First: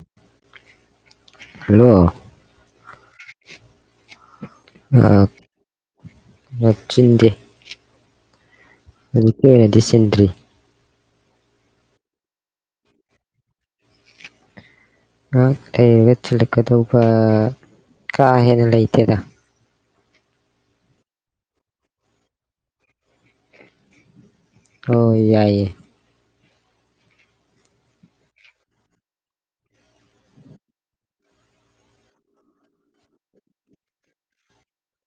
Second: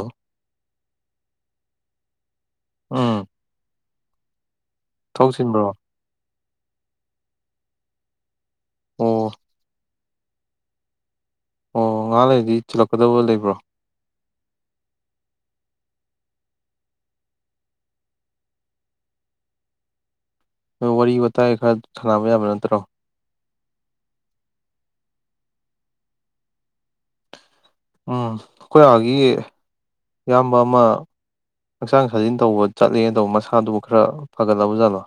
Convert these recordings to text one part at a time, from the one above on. ꯑ ꯍꯂꯣ ꯎꯝ ꯊꯕꯛ ꯉꯍꯥꯛ ꯆꯤꯟꯕ꯭ꯔꯣ ꯉꯥꯛ ꯆꯤꯟꯗꯦ ꯑꯣ ꯍꯧꯖꯤꯛꯀꯤꯑꯣꯏꯅꯗꯤ ꯆ ꯆꯤꯟꯗ꯭ꯔꯤ ꯑꯣ ꯉꯍꯥꯛ ꯂꯩꯔꯗꯤ ꯆꯤꯜꯂꯛꯀꯗꯕ ꯂꯩꯕ꯭ꯔꯣ ꯑꯪ ꯑꯩꯌꯦꯅ ꯊꯤꯜꯂꯛꯀꯗꯧꯕ ꯀꯥ ꯍꯦꯟꯅ ꯂꯩꯇꯦꯗ ꯋꯥꯔꯤ ꯋꯥꯇꯥꯏ ꯈꯔ ꯁꯥꯟꯅꯕ ꯌꯥꯕ ꯅꯠꯇ꯭ꯔꯣ ꯍꯣ ꯍꯣꯏ ꯌꯥꯏꯌꯦ ꯎꯝ ꯑꯩꯈꯣꯏ ꯑꯥꯒꯤ ꯏꯌꯥꯝꯕ ꯑꯃ ꯍꯛꯆꯥꯡ ꯁꯥꯖꯤꯟ ꯇꯧꯕ ꯆꯠꯂꯤꯅ ꯇꯧꯕ ꯃꯁꯥꯗꯨꯕꯨ ꯈꯔ ꯐꯒꯠꯂꯕ ꯖꯥꯠꯂꯣ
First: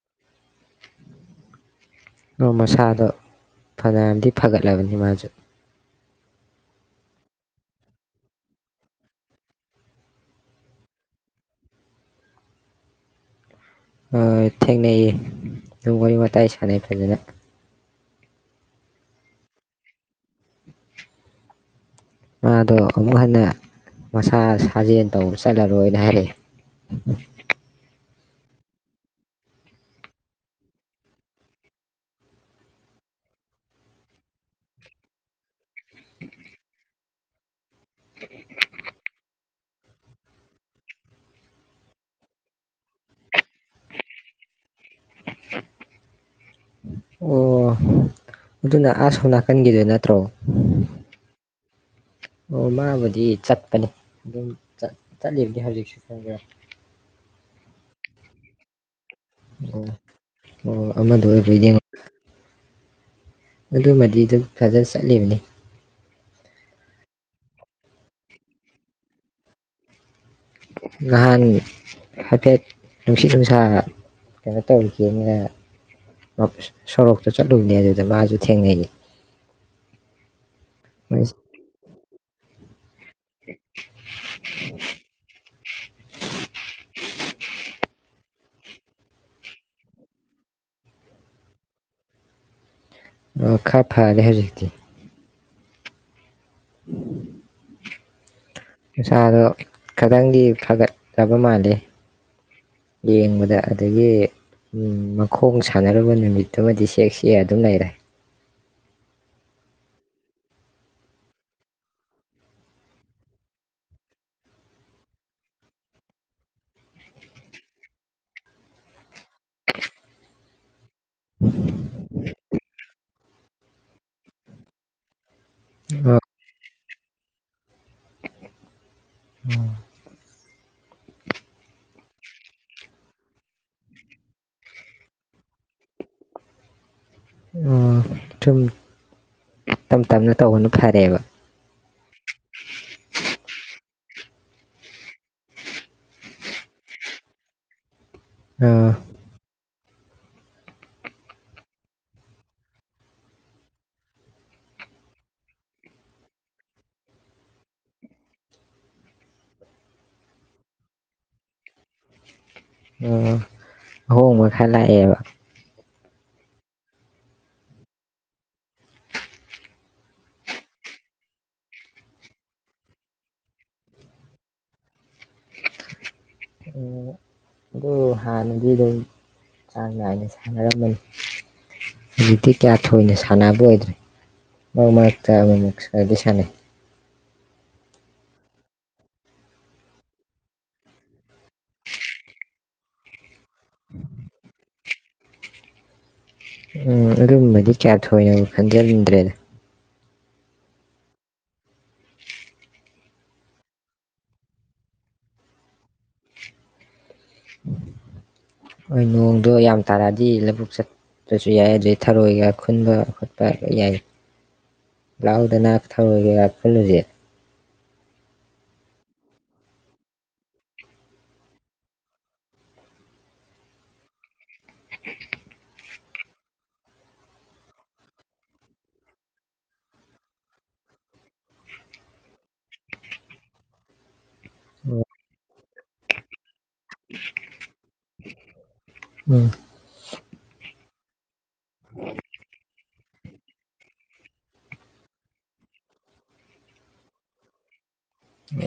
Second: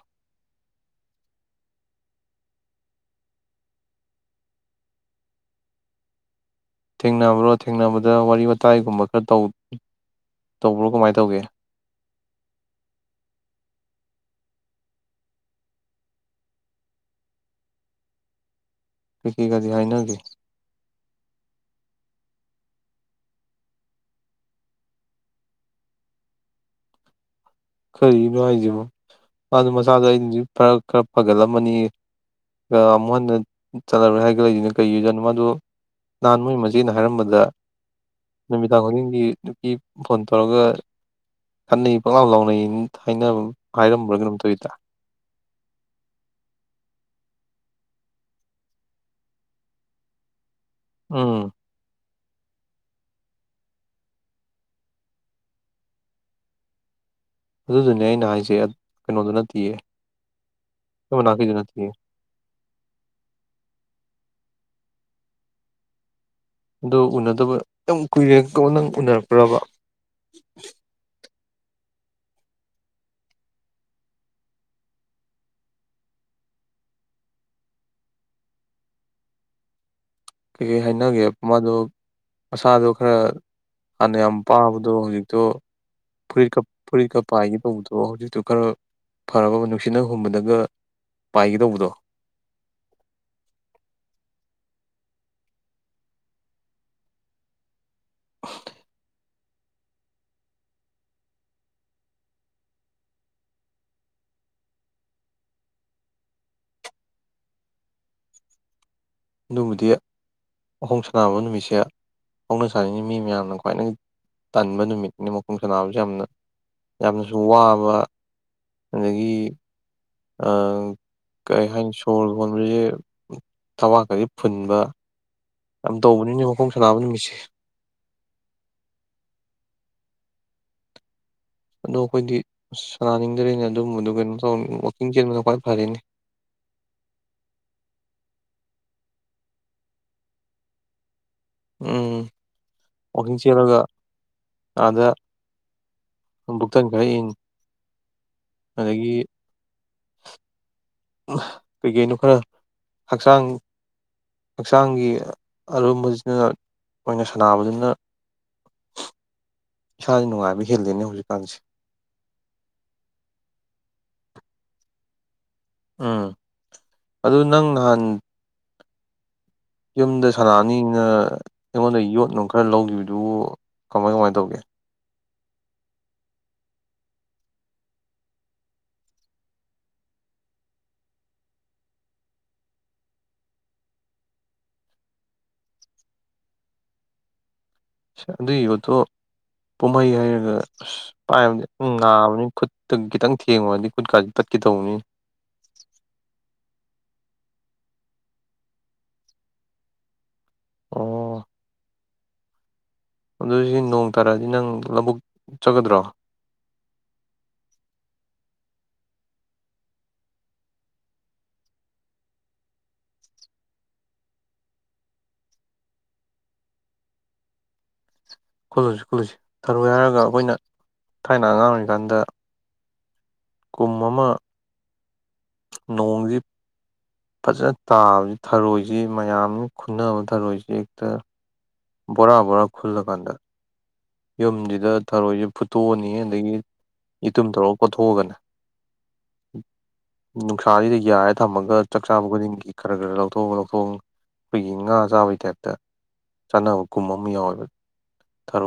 ꯑꯣ ꯃꯁꯥꯗꯣ ꯐꯅꯌꯥꯝꯗꯤ ꯐꯒꯠꯂꯕꯅꯤ ꯃꯥꯁꯨ ꯊꯦꯡꯅꯕ꯭ꯔꯣ ꯊꯦꯡꯅꯕꯗ ꯋꯥꯔꯤ ꯋꯥꯇꯥꯏꯒꯨꯝꯕ ꯈꯔ ꯇꯧ ꯇꯧꯕ꯭ꯔꯣ ꯀꯃꯥꯏ ꯇꯧꯒꯦ ꯍꯣ ꯍꯣꯏ ꯊꯦꯡꯅꯩꯌꯦ ꯑꯗꯨꯝ ꯋꯥꯔꯤ ꯋꯥꯇꯥꯏ ꯁꯥꯟꯅꯩ ꯐꯖꯅ ꯀꯔꯤ ꯀꯔꯤ ꯍꯥꯏꯅꯒꯦ ꯃꯥꯗꯣ ꯑꯃꯨꯛ ꯍꯟꯅ ꯃꯁꯥ ꯁꯥꯖꯦꯜ ꯇꯧꯕ ꯆꯠꯂꯔꯣꯏꯅ ꯍꯥꯏꯔꯛꯑꯦ ꯀꯔꯤꯒꯤꯅꯣ ꯍꯥꯏꯖꯤꯕꯣ ꯃꯥꯗꯣ ꯃꯁꯥꯗꯣ ꯑꯩꯅꯗꯤ ꯐꯔ ꯈꯔ ꯐꯒꯠꯂꯝꯃꯅꯤ ꯑꯑ ꯑꯃꯨꯛ ꯍꯟꯅ ꯆꯠꯂꯔꯣꯏ ꯍꯥꯏꯒꯠꯂꯛꯏꯁꯤꯅ ꯀꯩꯒꯤ ꯑꯣꯏꯖꯥꯠꯅꯣ ꯃꯥꯗꯣ ꯅꯍꯥꯟ ꯃꯣꯏꯒꯤ ꯃꯆꯦꯅ ꯍꯥꯏꯔꯝꯕꯗ ꯅꯨꯃꯤꯗꯥꯡ ꯈꯨꯗꯤꯡꯒꯤ ꯅꯨ ꯒꯤ ꯐꯣꯟ ꯇꯧꯔꯒ ꯈꯠꯅꯩ ꯄꯪꯂꯥꯎ ꯂꯥꯎꯅ ꯅꯩ ꯍꯥꯏꯅꯕ ꯍꯥꯏꯔꯝꯕ꯭ꯔ ꯀꯩꯅꯣꯝ ꯇꯧꯏꯗ ꯑꯣ- ꯑꯗꯨꯅ ꯑꯑ ꯁꯣꯝ ꯅꯥꯀꯟꯒꯤꯗꯣ ꯅꯠꯇ꯭ꯔꯣ ꯑꯝ ꯑꯣ ꯃꯥꯕꯨꯗꯤ ꯆꯠꯄꯅꯦ ꯑꯗꯨꯝ ꯆꯠ ꯆꯠꯂꯤꯕꯅꯤ ꯍꯧꯖꯤꯛꯁꯨ ꯈꯪꯕ꯭ꯔꯥ ꯑꯗꯨꯗꯨꯅꯦ ꯑꯩꯅ ꯍꯥꯏꯖꯦ ꯑꯣ ꯑꯣ ꯑꯩꯈꯣꯏ ꯑꯃꯗꯣ ꯑꯣꯏꯕ꯭ꯔꯥ ꯃꯅꯥꯛꯀꯤꯗꯨ ꯅꯠꯇꯤꯌꯦ ꯌꯦꯡꯉꯨ ꯑꯗꯨꯃꯗꯤ ꯑꯗꯨꯝ ꯐꯖ ꯆꯠꯂꯤꯕꯅꯤ ꯑꯗꯣ ꯎꯅꯗꯕ ꯌꯥꯝ ꯀꯨꯏꯔꯦ ꯀꯝꯀꯥꯟ ꯅꯪ ꯎꯅꯔꯛꯄ꯭ꯔꯥꯕ ꯉꯍꯥꯟ ꯍꯥꯏꯐꯦꯠ ꯅꯨꯡꯁꯤꯠ ꯅꯨꯡꯁꯥ ꯀꯩꯅꯣꯇꯧꯒꯦꯅ ꯑ ꯁꯣꯔꯣꯛꯇ ꯆꯠꯂꯨꯕꯅꯦ ꯑꯗꯨꯗ ꯃꯥꯖꯨ ꯊꯦꯡꯅꯩꯌꯦ ꯀꯩ ꯀꯩ ꯍꯥꯏꯅꯒꯦ ꯃꯥꯗꯣ ꯁꯥꯗꯣ ꯈꯔ ꯍꯥꯟꯅ ꯌꯥꯝ ꯄꯥꯕꯗꯣ ꯍꯧꯖꯤꯛꯇꯣ ꯐꯨꯔꯤꯠꯀ ꯐꯨꯔꯤꯠꯀ ꯄꯥꯏꯒꯦ ꯇꯧꯕꯗꯣ ꯍꯧꯖꯤꯛꯇꯨ ꯈꯔ ꯐꯔꯕ ꯅꯨꯡꯁꯤꯠꯅ ꯍꯨꯝꯕꯗꯒ ꯄꯥꯏꯒꯦꯗꯧꯕꯗꯣ ꯑꯣ ꯈꯔ ꯐꯔꯦ ꯍꯧꯖꯤꯛꯇꯤ ꯎꯝ ꯎꯁꯥꯗꯣ ꯈꯤꯇꯪꯗꯤ ꯐꯒꯠꯂꯕ ꯃꯥꯜꯂꯤ ꯌꯦꯡꯕꯗ ꯑꯗꯒꯤ ꯃꯈꯣꯡ ꯁꯥꯟꯅꯔꯨꯕ ꯅꯨꯃꯤꯠꯇꯨꯃꯗꯤ ꯁꯦꯛ ꯁꯦ ꯑꯗꯨꯝ ꯂꯩꯔꯦ ꯑꯗꯨꯕꯨꯗꯤ ꯃꯈꯣꯡ ꯁꯅꯕ ꯅꯨꯃꯤꯠꯁꯦ ꯍꯧꯅ ꯁꯥꯟꯅꯤꯡꯉꯤ ꯃꯤ ꯃꯌꯥꯝꯅ ꯈ꯭ꯋꯥꯏꯗꯒꯤ ꯇꯟꯕ ꯅꯨꯃꯤꯠꯅꯤ ꯃꯈꯣꯡ ꯁꯥꯟꯅꯕꯁꯦ ꯌꯥꯝꯅ ꯌꯥꯝꯅꯁꯨ ꯋꯥꯕ ꯑꯗꯒꯤ ꯑꯥ ꯀꯩ ꯍꯥꯏꯅꯤ ꯁꯣꯔ ꯍꯣꯟꯕꯁꯦ ꯊꯥꯕꯥꯛ ꯀꯁꯦ ꯐꯨꯟꯕ ꯌꯥꯝ ꯇꯧꯕꯅꯤꯅꯦ ꯃꯈꯣꯡ ꯁꯅꯥꯕꯅꯤꯃꯤꯁꯦ ꯎꯝ ꯑꯗꯣ ꯑꯩꯈꯣꯏꯗꯤ ꯁꯅꯥꯅꯤꯡꯗꯔ꯭ꯦꯅꯦ ꯑꯗꯨꯝꯕꯗꯨ ꯀꯩꯅꯣ ꯇꯧ ꯋꯥꯋꯀꯤꯡ ꯆꯦꯟꯕꯅ ꯈ꯭ꯋꯥꯏ ꯐꯔꯦꯅꯦ ꯑ ꯁꯨꯝ ꯇꯞ ꯇꯞꯅ ꯇꯧꯕꯅ ꯐꯔꯦꯕ ꯎꯝ ꯋꯥꯛꯀꯤꯡ ꯆꯦꯜꯂꯒ ꯑꯥꯗ ꯕꯨꯛꯇꯟ ꯈꯔ ꯏꯪꯅ ꯑꯗꯒꯤ ꯀꯩꯀꯩꯅꯣ ꯈꯔ ꯍꯛꯆꯥꯡ ꯍꯛꯆꯥꯡꯒꯤ ꯑꯔꯨꯝꯕꯁꯤꯅ ꯑꯣꯏꯅ ꯁꯥꯟꯅꯕꯁꯤꯅ ꯏꯁꯥꯁꯦ ꯅꯨꯡꯉꯥꯏꯕ ꯍꯦꯜꯂꯤꯅꯦ ꯍꯧꯖꯤꯛꯀꯥꯟꯁꯦ ꯑꯣ ꯑꯍꯣꯡꯕ ꯈꯔꯥ ꯂꯥꯛꯑꯦꯕ ꯎꯝ ꯑꯗꯨ ꯅꯪ ꯅꯍꯥꯟ ꯌꯨꯝꯗ ꯁꯅꯥꯑꯅꯤꯅ ꯑꯩꯉꯣꯟꯗ ꯌꯣꯠꯅꯨꯡ ꯈꯔ ꯂꯧꯈꯤꯕꯗꯨꯕꯨ ꯀꯃꯥꯏ ꯀꯃꯥꯏꯅ ꯇꯧꯒꯦ ꯑꯗꯨ ꯑꯗꯨꯝ ꯆꯥꯡ ꯅꯥꯏꯅ ꯁꯥꯟꯅꯔꯝꯃꯅꯤ ꯍꯧꯖꯤꯛꯇꯤ ꯀꯌꯥ ꯊꯣꯏꯅ ꯁꯥꯟꯅꯕ ꯑꯣꯏꯗ꯭ꯔꯦ ꯃꯔꯛ ꯃꯔꯛꯇ ꯑꯃꯃꯨꯛ ꯈꯔꯗꯤ ꯁꯥꯟꯅꯩ ꯑꯗꯨꯒꯤ ꯌꯣꯠꯇꯣ ꯄꯨꯝꯍꯩ ꯍꯥꯏꯩꯔꯒ ꯑꯁ ꯄꯥꯏꯕꯗꯤ ꯅꯥꯕꯅꯤ ꯈꯨꯠꯇ ꯈꯤꯇꯪ ꯊꯦꯡꯉꯨꯔꯗꯤ ꯈꯨꯠꯀꯥꯁꯤ ꯇꯠꯀꯦ ꯇꯧꯕꯅꯤ ꯎꯝ ꯑꯔꯨꯝꯕꯗꯤ ꯀꯌꯥ ꯊꯣꯏꯅꯥꯕꯨ ꯈꯟꯖꯅꯂꯨꯗ꯭ꯔꯦꯗ ꯑꯣ ꯑꯗꯨꯏ ꯁꯤ ꯅꯣꯡ ꯇꯥꯔꯛꯑꯗꯤ ꯅꯪ ꯂꯧꯕꯨꯛ ꯆꯠꯒꯗ꯭ꯔꯣ ꯍꯣꯏ ꯅꯣꯡꯗꯣ ꯌꯥꯝ ꯇꯥꯔꯛꯑꯗꯤ ꯂꯕꯨꯨꯛ ꯆꯠꯄꯁꯨ ꯌꯥꯏ ꯑꯗꯨꯩ ꯊꯔꯣꯏꯒ ꯈꯨꯟꯕ ꯈꯣꯠꯄ ꯌꯥꯏ ꯂꯥꯛꯥꯎꯗꯅ ꯊꯔꯣꯏꯒ ꯈꯨꯜꯂꯨꯁꯤ ꯀꯨꯜꯂꯨꯁꯤ ꯀꯜꯂꯨꯁꯤ ꯊꯔꯨ ꯍꯥꯏꯔꯒ ꯑꯩꯈꯣꯏꯅ ꯊꯥꯏꯅ ꯑꯉꯥꯡ ꯑꯣꯏꯔꯤꯀꯥꯟꯗ ꯀꯨꯝ ꯑꯃꯥ ꯅꯣꯡꯁꯤ ꯐꯖꯅ ꯇꯥꯕꯅꯤ ꯊꯔꯣꯏꯁꯤ ꯃꯌꯥꯝꯅ ꯈꯨꯟꯅꯕ ꯊꯔꯣꯏꯁꯤ ꯍꯦꯛꯇ ꯚꯣꯔꯥ ꯚꯣꯔꯥ ꯈꯨꯜꯂ ꯀꯥꯟꯗ ꯌꯨꯝꯁꯤꯗ ꯊꯔꯣꯏꯁꯤ ꯐꯨꯠꯇꯣꯛꯑꯅꯤ ꯑꯗꯒꯤ ꯌꯦꯇꯨꯝ ꯇꯧꯔꯒ ꯀꯣꯊꯣꯛꯑꯒꯅꯦ ꯎꯝ ꯅꯨꯡꯁꯥꯁꯤꯗ ꯌꯥꯏꯔ ꯊꯝꯃꯒ ꯆꯥꯛ ꯆꯥꯕ ꯈꯨꯗꯤꯡꯒꯤ ꯈꯔ ꯈꯔ ꯂꯧꯊꯣꯛ ꯂꯧꯊꯣꯡ ꯑꯩꯈꯣꯏꯒꯤ ꯉꯥ ꯆꯥꯕꯩ ꯇꯥꯏꯞꯇ ꯆꯥꯅꯕ ꯀꯨꯝ ꯑꯃ ꯌꯥꯎꯋꯦꯕ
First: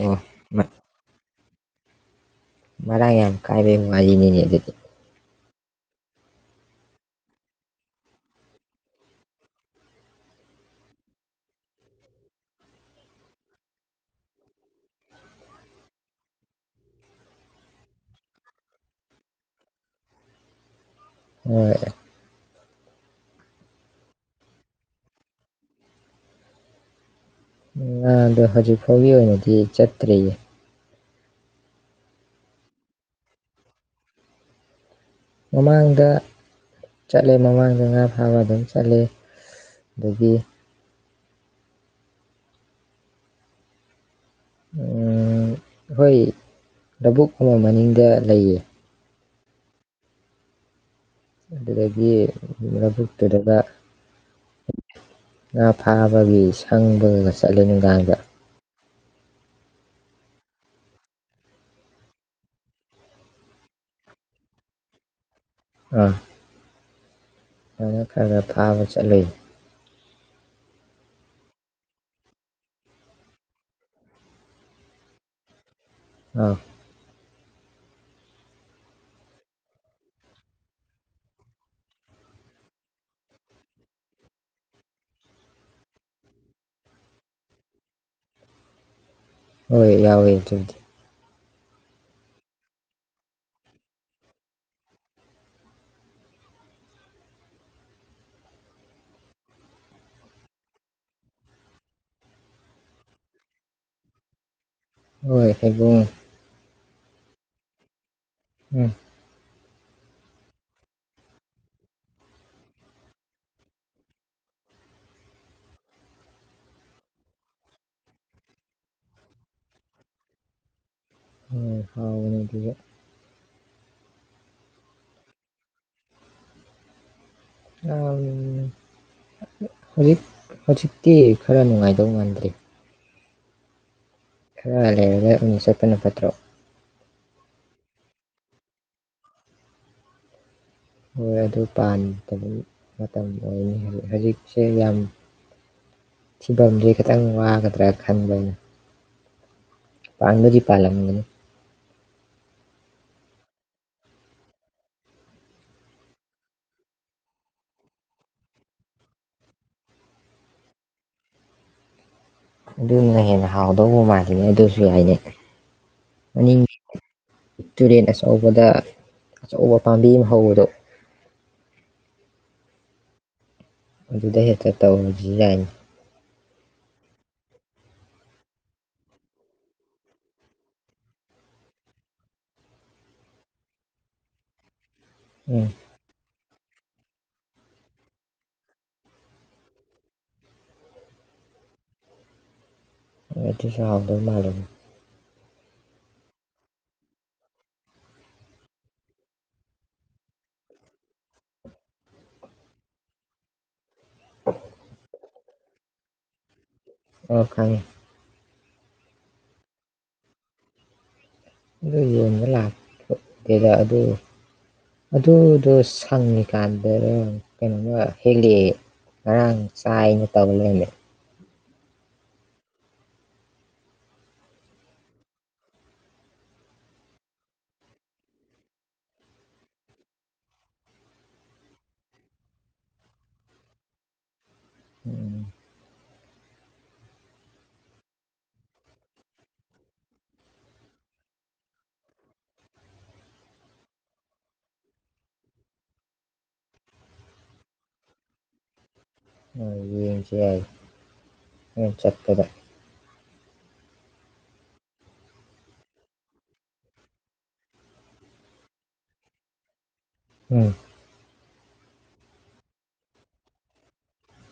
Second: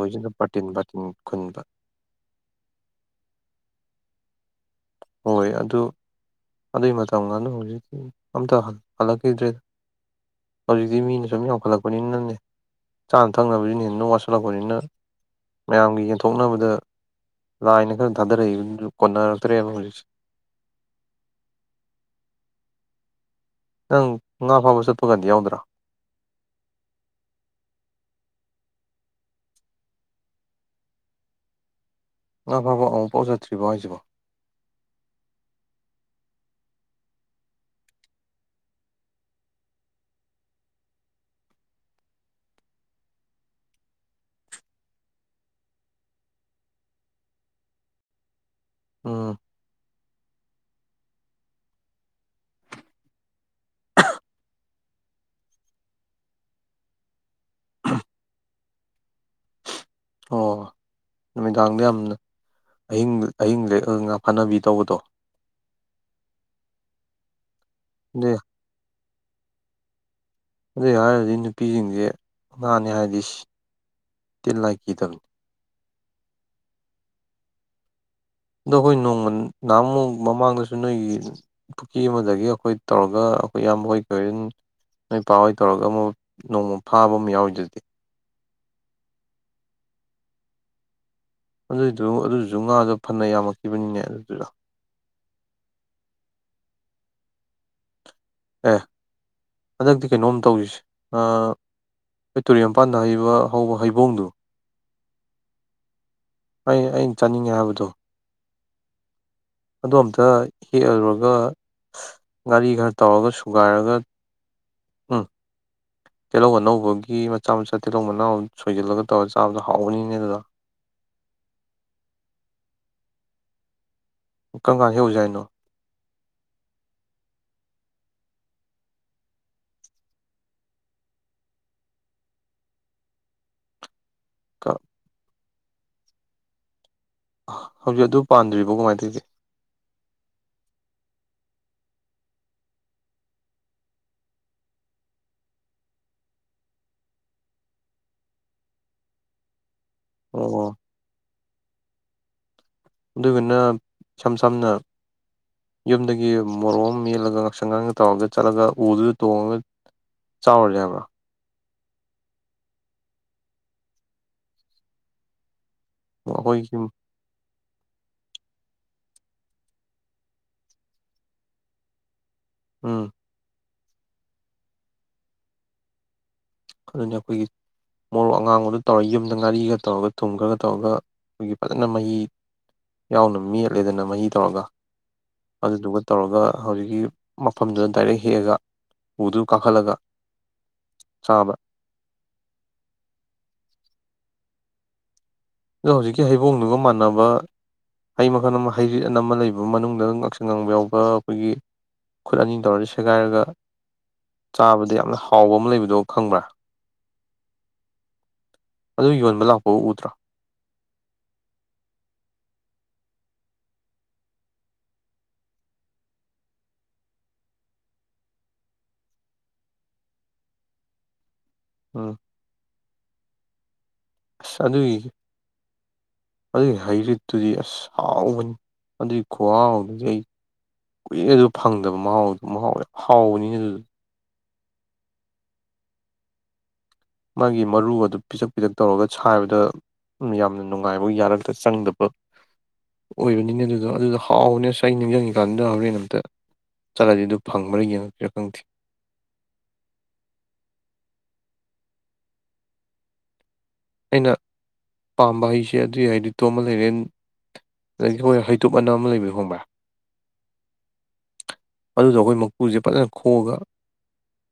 ꯑꯣ ꯕꯥꯇꯤꯟ ꯕꯥꯇꯤꯟ ꯈꯨꯨꯟꯕ ꯃꯔꯥꯡ ꯌꯥꯝ ꯀꯥꯏꯕꯩ ꯋꯥꯔꯤꯅꯤꯅꯦ ꯑꯗꯨꯗꯤ ꯍꯣꯏ ꯑꯗꯨ ꯑꯗꯨꯒꯤ ꯃꯇꯝꯒꯗꯣ ꯍꯧꯖꯤꯛꯇꯤ ꯑꯝꯇ ꯍꯜꯂꯛꯈꯤꯗ꯭ꯔꯦꯗ ꯍꯧꯖꯤꯛꯇꯤ ꯃꯤꯅ ꯁꯨꯝ ꯌꯥꯝꯈꯠꯂꯛꯄꯅꯤꯅꯅꯦ ꯆꯥꯅ ꯊꯛꯅꯕꯁꯤꯅ ꯍꯦꯟꯅ ꯁꯨꯝ ꯋꯥꯠꯁꯤꯜꯂꯛꯄꯅꯤꯅ ꯃꯌꯥꯝꯒꯤ ꯌꯦꯟꯊꯣꯛꯅꯕꯗ ꯂꯥꯏꯅ ꯈꯔ ꯊꯥꯗꯔꯛꯏꯕꯗꯨꯁꯨ ꯀꯣꯟꯅꯔꯛꯇ꯭ꯔꯦꯕ ꯍꯧꯖꯤꯛꯁꯦ ꯍꯣꯏ ꯅꯪ ꯉꯥ ꯐꯥꯕ ꯆꯠꯄꯀꯥꯟꯗꯤ ꯌꯥꯎꯗ꯭ꯔꯥ ꯉꯥꯗꯣ ꯍꯧꯖꯤꯛ ꯐꯥꯎꯒꯤ ꯑꯣꯏꯅꯗꯤ ꯆꯠꯇ꯭ꯔꯤꯌꯦ ꯉꯥ ꯐꯥꯕ ꯑꯃꯨꯛꯐꯥꯎ ꯆꯠꯇ꯭ꯔꯤꯕꯣ ꯍꯥꯏꯁꯤꯕꯣ ꯃꯃꯥꯡꯗ ꯆꯠꯂꯦ ꯃꯃꯥꯡꯗ ꯉꯥ ꯐꯥꯕ ꯑꯗꯨꯝ ꯆꯠꯂꯦ ꯑꯗꯒꯤ ꯑꯩꯈꯣꯏ ꯂꯧꯕꯨꯛ ꯑꯃ ꯃꯅꯤꯡꯗ ꯂꯩꯌꯦ ꯎꯝ ꯑꯗꯨꯗꯒꯤ ꯂꯕꯨꯨꯛꯇꯨꯗꯒ ꯉꯥ ꯐꯥꯕꯒꯤ ꯁꯪꯕꯒ ꯆꯠꯂꯦ ꯅꯨꯡꯗꯥꯡꯗ ꯑꯣ ꯅꯨꯃꯤꯗꯥꯡꯗ ꯌꯥꯝ ꯑꯍꯤꯡ ꯑꯍꯤꯡ ꯂꯦꯛ ꯉꯥ ꯐꯥꯅꯕꯤ ꯇꯧꯕꯗꯣ ꯑꯥ ꯑꯗꯨ ꯑꯗꯨꯏ ꯈꯔ ꯈꯔ ꯐꯥꯕ ꯆꯠꯂꯤ ꯑꯗꯨꯏ ꯍꯥꯏꯔꯗꯤ ꯅꯨꯄꯤꯁꯤꯡꯁꯦ ꯉꯥꯅꯤ ꯍꯥꯏꯔꯗꯤ ꯇꯤꯟ ꯂꯥꯏ ꯀꯤꯗꯕꯅꯤ ꯑꯥ ꯑꯗꯣ ꯑꯩꯈꯣꯏ ꯅꯣꯡꯃ ꯅꯍꯥꯟꯃꯨꯛ ꯃꯃꯥꯡꯗꯁꯨ ꯅꯣꯏꯒꯤ ꯄꯨꯈꯔ꯭ꯤ ꯑꯃꯗꯒꯤ ꯑꯩꯈꯣꯏ ꯇꯧꯔꯒ ꯑꯩꯈꯣꯏ ꯏꯌꯥꯝꯕ ꯍꯣꯏ ꯀꯩ ꯍꯣꯏ ꯅꯣꯏ ꯄꯥ ꯍꯣꯏ ꯇꯧꯔꯒ ꯑꯃꯨꯛ ꯅꯣꯡꯃ ꯐꯥꯕ ꯑꯃ ꯌꯥꯎꯔꯤꯗꯨꯗꯤ ꯍꯣꯏ ꯌꯥꯎꯋꯦ ꯑꯗꯨꯗꯤ ꯑꯗꯨꯏꯗꯨ ꯑꯗꯨꯁꯨ ꯉꯥꯗꯣ ꯐꯅ ꯌꯥꯝꯃꯛꯈꯤꯕꯅꯤꯅꯦ ꯑꯗꯨꯏꯗꯨꯗ ꯑꯦ ꯍꯟꯗꯛꯇꯤ ꯀꯩꯅꯣꯝ ꯇꯧꯁꯤꯁꯦ ꯉꯥ ꯑꯩꯈꯣꯏ ꯇꯨꯔꯦꯜ ꯃꯄꯥꯟꯗ ꯍꯩꯕ ꯍꯧꯕ ꯍꯩꯕꯣꯡꯗꯣ ꯍꯣꯏ ꯍꯩꯕꯣꯡ ꯑꯩ ꯑꯩꯅ ꯆꯥꯅꯤꯡꯉꯦ ꯍꯥꯏꯕꯗꯣ ꯎꯝ ꯑꯗꯣ ꯑꯝꯇ ꯍꯦꯛꯑ ꯔꯨꯔꯒ ꯉꯥꯔꯤ ꯈꯔ ꯇꯧꯔꯒ ꯁꯨꯒꯥꯏꯔꯒ ꯎꯝ ꯇꯤꯜꯍꯧ ꯑꯅꯧꯕꯒꯤ ꯃꯆꯥ ꯃꯆꯥ ꯇꯤꯜꯍꯧ ꯃꯅꯥꯎ ꯁꯣꯏꯖꯤꯜꯂꯒ ꯇꯧꯔꯒ ꯆꯥꯕꯗꯣ ꯍꯥꯎꯕꯅꯤꯅꯦ ꯑꯗꯨꯗꯣ ꯎꯝ ꯍꯥꯎꯕꯅꯤ ꯑꯗꯨꯁꯨ ꯀꯔꯝ ꯀꯥꯟ ꯍꯦꯛꯎꯁ ꯍꯥꯏꯅꯣ ꯍꯧꯖꯤꯛ ꯍꯧꯖꯤꯛꯇꯤ ꯈꯔ ꯅꯨꯡꯉꯥꯏꯗꯧ ꯃꯥꯟꯗ꯭ꯔꯤ ꯈꯔ ꯂꯩꯔꯒ ꯑꯣꯏꯅ ꯆꯠꯄꯅ ꯐꯠꯇ꯭ꯔꯣ ꯍꯧꯖꯤꯛ ꯑꯗꯨ ꯄꯥꯟꯗ꯭ꯔꯤꯕꯣ ꯀꯃꯥꯏꯅ ꯇꯧꯒꯦ ꯍꯣꯏ ꯑꯗꯨ ꯄꯥꯟꯗꯕ ꯃꯇꯝ ꯑꯣꯏꯅꯤ ꯍꯧꯖꯤꯛ ꯍꯧꯖꯤꯛꯁꯦ ꯌꯥꯝ ꯊꯤꯕꯝꯁꯦ ꯈꯤꯇꯪ ꯋꯥꯒꯗ꯭ꯔꯥ ꯈꯟꯕ ꯑꯩꯅ ꯄꯥꯡꯕꯨꯗꯤ ꯑꯣ ꯄꯥꯂꯝꯒꯅꯤ ꯑꯗꫭꯏꯒꯅ ꯏꯁꯝ ꯁꯝꯅ ꯌꯨꯝꯗꯒꯤ ꯃꯣꯔꯣꯛ ꯑꯃ ꯃꯦꯠꯂꯒ ꯉꯥꯡꯁꯪ ꯉꯥꯡꯅ ꯇꯧꯔꯒ ꯆꯠꯂꯒ ꯎꯗꯨꯗ ꯇꯣꯡꯉꯒ ꯆꯥꯎꯔꯁꯦ ꯍꯥꯏꯕ꯭ꯔꫭ ꯑꯗꯨꯅ ꯍꯦꯟꯅ ꯍꯥꯎꯗꯧꯕ ꯃꯥꯜꯂꯤꯅꯦ ꯑꯗꯨꯁꯨ ꯌꯥꯏꯅꯦ [inaudible] ꯇꯨꯔꯦꯟ ꯑꯆꯧꯕꯗ ꯑꯆꯧꯕ ꯄꯥꯝꯕꯤ ꯑꯃ ꯍꯧꯕꯗꯣ ꯑꯝ ꯑꯗꯨꯗꯩ ꯍꯦꯛꯇ ꯇꯧꯔꯁꯨ ꯌꯥꯏꯅꯦ ꯑꯗꯨꯅꯤ ꯑꯩꯈꯣꯏꯒꯤ ꯃꯣꯔꯣꯛ ꯑꯉꯥꯡꯕꯗꯨ ꯇꯧꯔ ꯌꯨꯝꯗ ꯉꯥꯔꯤꯒ ꯇꯧꯔꯒ ꯊꯨꯝ ꯈꯔꯒ ꯇꯧꯔꯒ ꯑꯩꯈꯣꯏꯒꯤ ꯐꯖꯅ ꯃꯍꯤ ꯌꯥꯎꯅ ꯃꯦꯠꯂꯦꯗꯅ ꯃꯍꯤ ꯇꯧꯔꯒ ꯎꯝ ꯑꯗꯨꯗꯨꯒ ꯇꯧꯔꯒ ꯍꯧꯖꯤꯛꯀꯤ ꯃꯐꯝꯗꯨꯗ ꯗꯥꯏꯔꯦꯛ ꯍꯦꯛꯑꯒ ꯎꯗꯨ ꯀꯥꯈꯠꯂꯒ ꯆꯥꯕ ꯑꯗꯨꯁꯨ ꯍꯥꯎꯗꯧ ꯃꯥꯜꯂꯤ ꯑꯗꯣ ꯍꯧꯖꯤꯛꯀꯤ ꯍꯩꯕꯣꯡꯗꯨꯒ ꯃꯥꯟꯅꯕ ꯍꯩ ꯃꯈꯜ ꯑꯃ ꯍꯩꯔꯤꯠ ꯑꯅ ꯑꯃ ꯂꯩꯕ ꯃꯅꯨꯡꯗ ꯉꯥꯡꯁꯪ ꯉꯥꯡꯕ ꯌꯥꯎꯕ ꯑꯩꯈꯣꯏꯒꯤ ꯈꯨꯠ ꯑꯅꯤ ꯇꯧꯔꯒ ꯁꯦꯒꯥꯏꯔꯒ ꯆꯥꯕꯗ ꯌꯥꯝꯅ ꯍꯥꯎꯕ ꯂꯩꯕꯗꯣ ꯈꯪꯕ꯭ꯔꯥ ꯑꯣ ꯈꯪꯉꯦ ꯑꯗꯨ ꯌꯣꯟꯕ ꯂꯥꯛꯄ ꯎꯗ꯭ꯔꯣ ꯑꯗꯨ ꯌꯣꯟꯕ ꯂꯥꯛꯄ ꯎꯗꯦꯗ ꯑꯗꯨ ꯑꯗꯨꯗꯣ ꯁꯪꯉꯤꯀꯥꯟꯗꯔ ꯀꯩꯅꯣꯃ ꯍꯦꯛꯂꯛꯑꯦ ꯉꯔꯥꯡ ꯆꯥꯏꯅ ꯇꯧ ꯂꯩꯔꯃꯦ ꯎꯝ ꯑꯁ ꯑꯗꯨꯒꯤ ꯑꯗꯨꯒꯤ ꯍꯩꯔꯤꯠꯇꯨꯗꯤ ꯑꯁ ꯍꯥꯎꯕꯅꯤ ꯑꯗꯨꯒꯤ ꯈꯨꯍꯥꯎꯗꯨꯗꯤ ꯑꯩ ꯀꯨꯏꯔꯦ ꯑꯗꯨ ꯐꯪꯗꯕ ꯃꯍꯥꯎꯗꯣ ꯃꯍꯥꯎ ꯌꯥꯝ ꯍꯥꯎꯕꯅꯤ ꯑꯗꯨꯗꯣ ꯎꯝ ꯃꯥꯒꯤ ꯃꯔꯨꯒꯗꯨ ꯄꯤꯛꯁꯛ ꯄꯤꯛꯁꯛ ꯇꯧꯔꯒ ꯁꯥꯏꯕꯗ ꯌꯥꯝꯅ ꯅꯨꯡꯉꯥꯏꯕ ꯌꯥꯔꯛꯇ ꯆꯪꯗꯕ ꯑꯣꯏꯕꯅꯤꯅꯦ ꯑꯗꯨꯗꯣ ꯑꯗꯨꯗꯣ ꯍꯥꯎꯕꯅꯦ ꯑꯁ ꯑꯩ ꯅꯤꯡꯁꯤꯡꯉꯤ ꯀꯥꯟꯗ ꯍꯣꯔꯦꯟ ꯑꯝꯇ ꯆꯠꯂꯗꯤ ꯑꯗꯨ ꯐꯪꯕ꯭ꯔ ꯌꯦꯡꯉꯛꯁꯤꯔꯥ ꯈꯪꯗꯦ ꯌꯦꯡꯁꯦ ꯌꯥꯏꯌꯦ ꯍꯣꯔꯦꯟ ꯆꯠꯄꯗ ꯑꯩꯅ ꯄꯥꯝꯕ ꯍꯩꯁꯦ ꯑꯗꯨꯒꯤ ꯍꯩꯔꯤꯠꯇꯣ ꯑꯃ ꯂꯩꯔꯦ ꯑꯗꯒꯤ ꯍꯩꯇꯨꯞ ꯑꯅꯥ ꯑꯃ ꯂꯩꯕꯗꯣ ꯈꯪꯕ꯭ꯔꯥ ꯎꯝ ꯑꯗꯨꯗꯣ ꯑꯩꯈꯣꯏ ꯃꯀꯨꯁꯦ ꯐꯖꯅ ꯈꯣꯛꯑꯒ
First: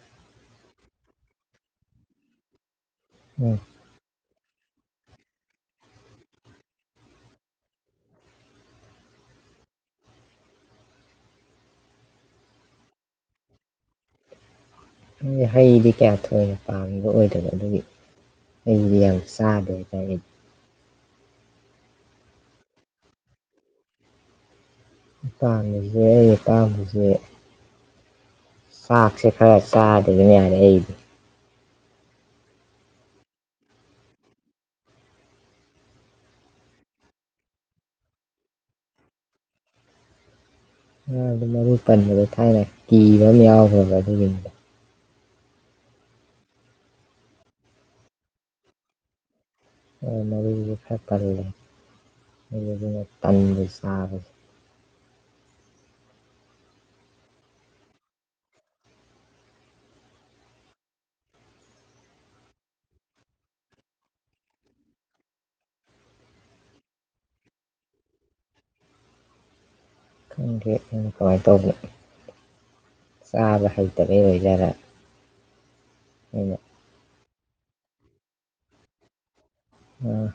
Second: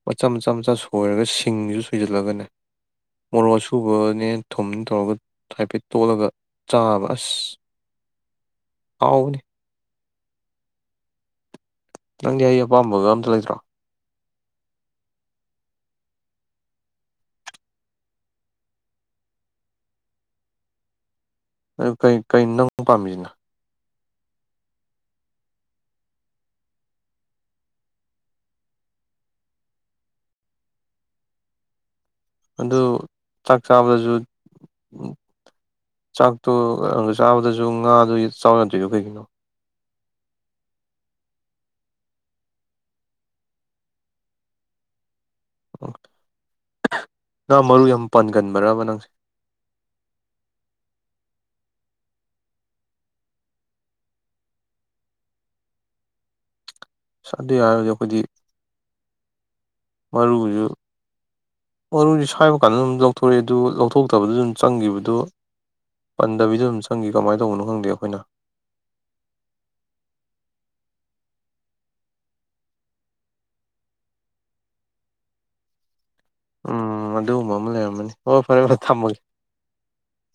ꯃꯆꯥ ꯃꯆꯥ ꯃꯆꯥ ꯁꯣꯏꯔꯒ ꯁꯤꯡꯁꯤꯁꯨ ꯁꯣꯏꯖꯤꯜꯂꯒꯅꯦ ꯃꯣꯔꯣꯛ ꯎꯝ ꯑꯁꯨꯕꯒ ꯅꯦ ꯊꯨꯝꯅꯦ ꯇꯧꯔꯒ ꯍꯥꯏꯐꯦꯠ ꯇꯣꯠꯂꯒ ꯆꯥꯕ ꯑꯁ ꯍꯥꯎꯕꯅꯤ ꯅꯪꯗꯤ ꯍꯩ ꯑꯄꯥꯝꯕꯒ ꯑꯝꯇ ꯂꯩꯇ꯭ꯔꯣ ꯍꯩꯗꯤ ꯀꯌꯥ ꯊꯣꯏꯅ ꯄꯥꯝꯕ ꯑꯣꯏꯗꯕ ꯑꯗꯨꯒꯤ ꯍꯩꯗꯤ ꯌꯥꯝ ꯆꯥꯗꯦ ꯍꯥꯏꯇꯥꯔꯦ ꯑꯗꯨ ꯀꯩ ꯀꯔꯤꯅꯣ ꯅꯪ ꯄꯥꯝꯃꯤꯁꯤꯅ ꯑꯩꯅ ꯄꯥꯝꯃꯤꯁꯦ ꯑꯩ ꯑꯄꯥꯝꯕꯁꯦ ꯆꯥꯛꯁꯦ ꯈꯔ ꯆꯥ [unintelligible] ꯑꯩꯗꯤ ꯑꯗꯨ ꯆꯥꯛ ꯆꯥꯕꯗꯁꯨ ꯆꯥꯛꯇꯣ ꯆꯥꯕꯗꯁꯨ ꯉꯥꯗꯨ ꯆꯥꯎ ꯌꯥꯗꯔ꯭ꯤꯗꯣ ꯀꯩꯒꯤꯅꯣ ꯉꯥꯗꯣ ꯃꯔꯨ ꯄꯟꯕꯗꯣ ꯊꯥꯏꯅ ꯀꯤꯕ ꯑꯃ ꯌꯥꯎꯈ꯭ꯔꯕ ꯑꯗꯨꯒꯤꯅꯤꯗ ꯑꯣ ꯉꯥ ꯃꯔꯨ ꯌꯥꯝ ꯄꯟꯒꯟꯕꯔꯕ ꯅꯪꯁꯦ ꯉꯥ ꯃꯔꯨꯁꯦ ꯈꯔ ꯄꯜꯂꯦ ꯃꯗꯨꯅ ꯇꯟꯕ ꯆꯥꯕꯁꯦ ꯑꯁ ꯑꯗꯨ ꯌꯔꯔꯣꯢꯗ ꯈꯣꯏꯗꯤ ꯃꯔꯨꯁꯨ ꯃꯔꯨꯁꯨ ꯁꯥꯏꯕ ꯀꯥꯟꯗ ꯑꯗꯨꯝ ꯂꯧꯊꯣꯔꯛꯑꯦ ꯑꯗꯨ ꯂꯧꯊꯣꯛꯇꯕꯗꯨ ꯑꯗꯨꯝ ꯆꯪꯈꯤꯕꯗꯨ ꯄꯟꯗꯕꯤꯗ ꯑꯗꯨꯝ ꯆꯪꯈꯤ ꯀꯃꯥꯏꯅ ꯇꯧꯕꯅꯣ ꯈꯪꯗꯦ ꯑꯩꯈꯣꯏꯅ ꯈꯪꯗꯦ ꯑꯩꯅ ꯀꯃꯥꯏꯅ ꯇꯧꯕꯅꯣ ꯆꯥꯕ ꯍꯩꯇꯕꯩ ꯑꯣꯏ ꯖꯥꯠꯂ ꯎꯝ [inaudible] ꯑꯗꯨꯒꯨꯝꯕ ꯑꯃ ꯂꯩꯔꯝꯃꯅꯤ ꯍꯣꯏ ꯐꯔꯦ ꯐꯔꯦ ꯊꯝꯃꯒꯦ ꯎꯝ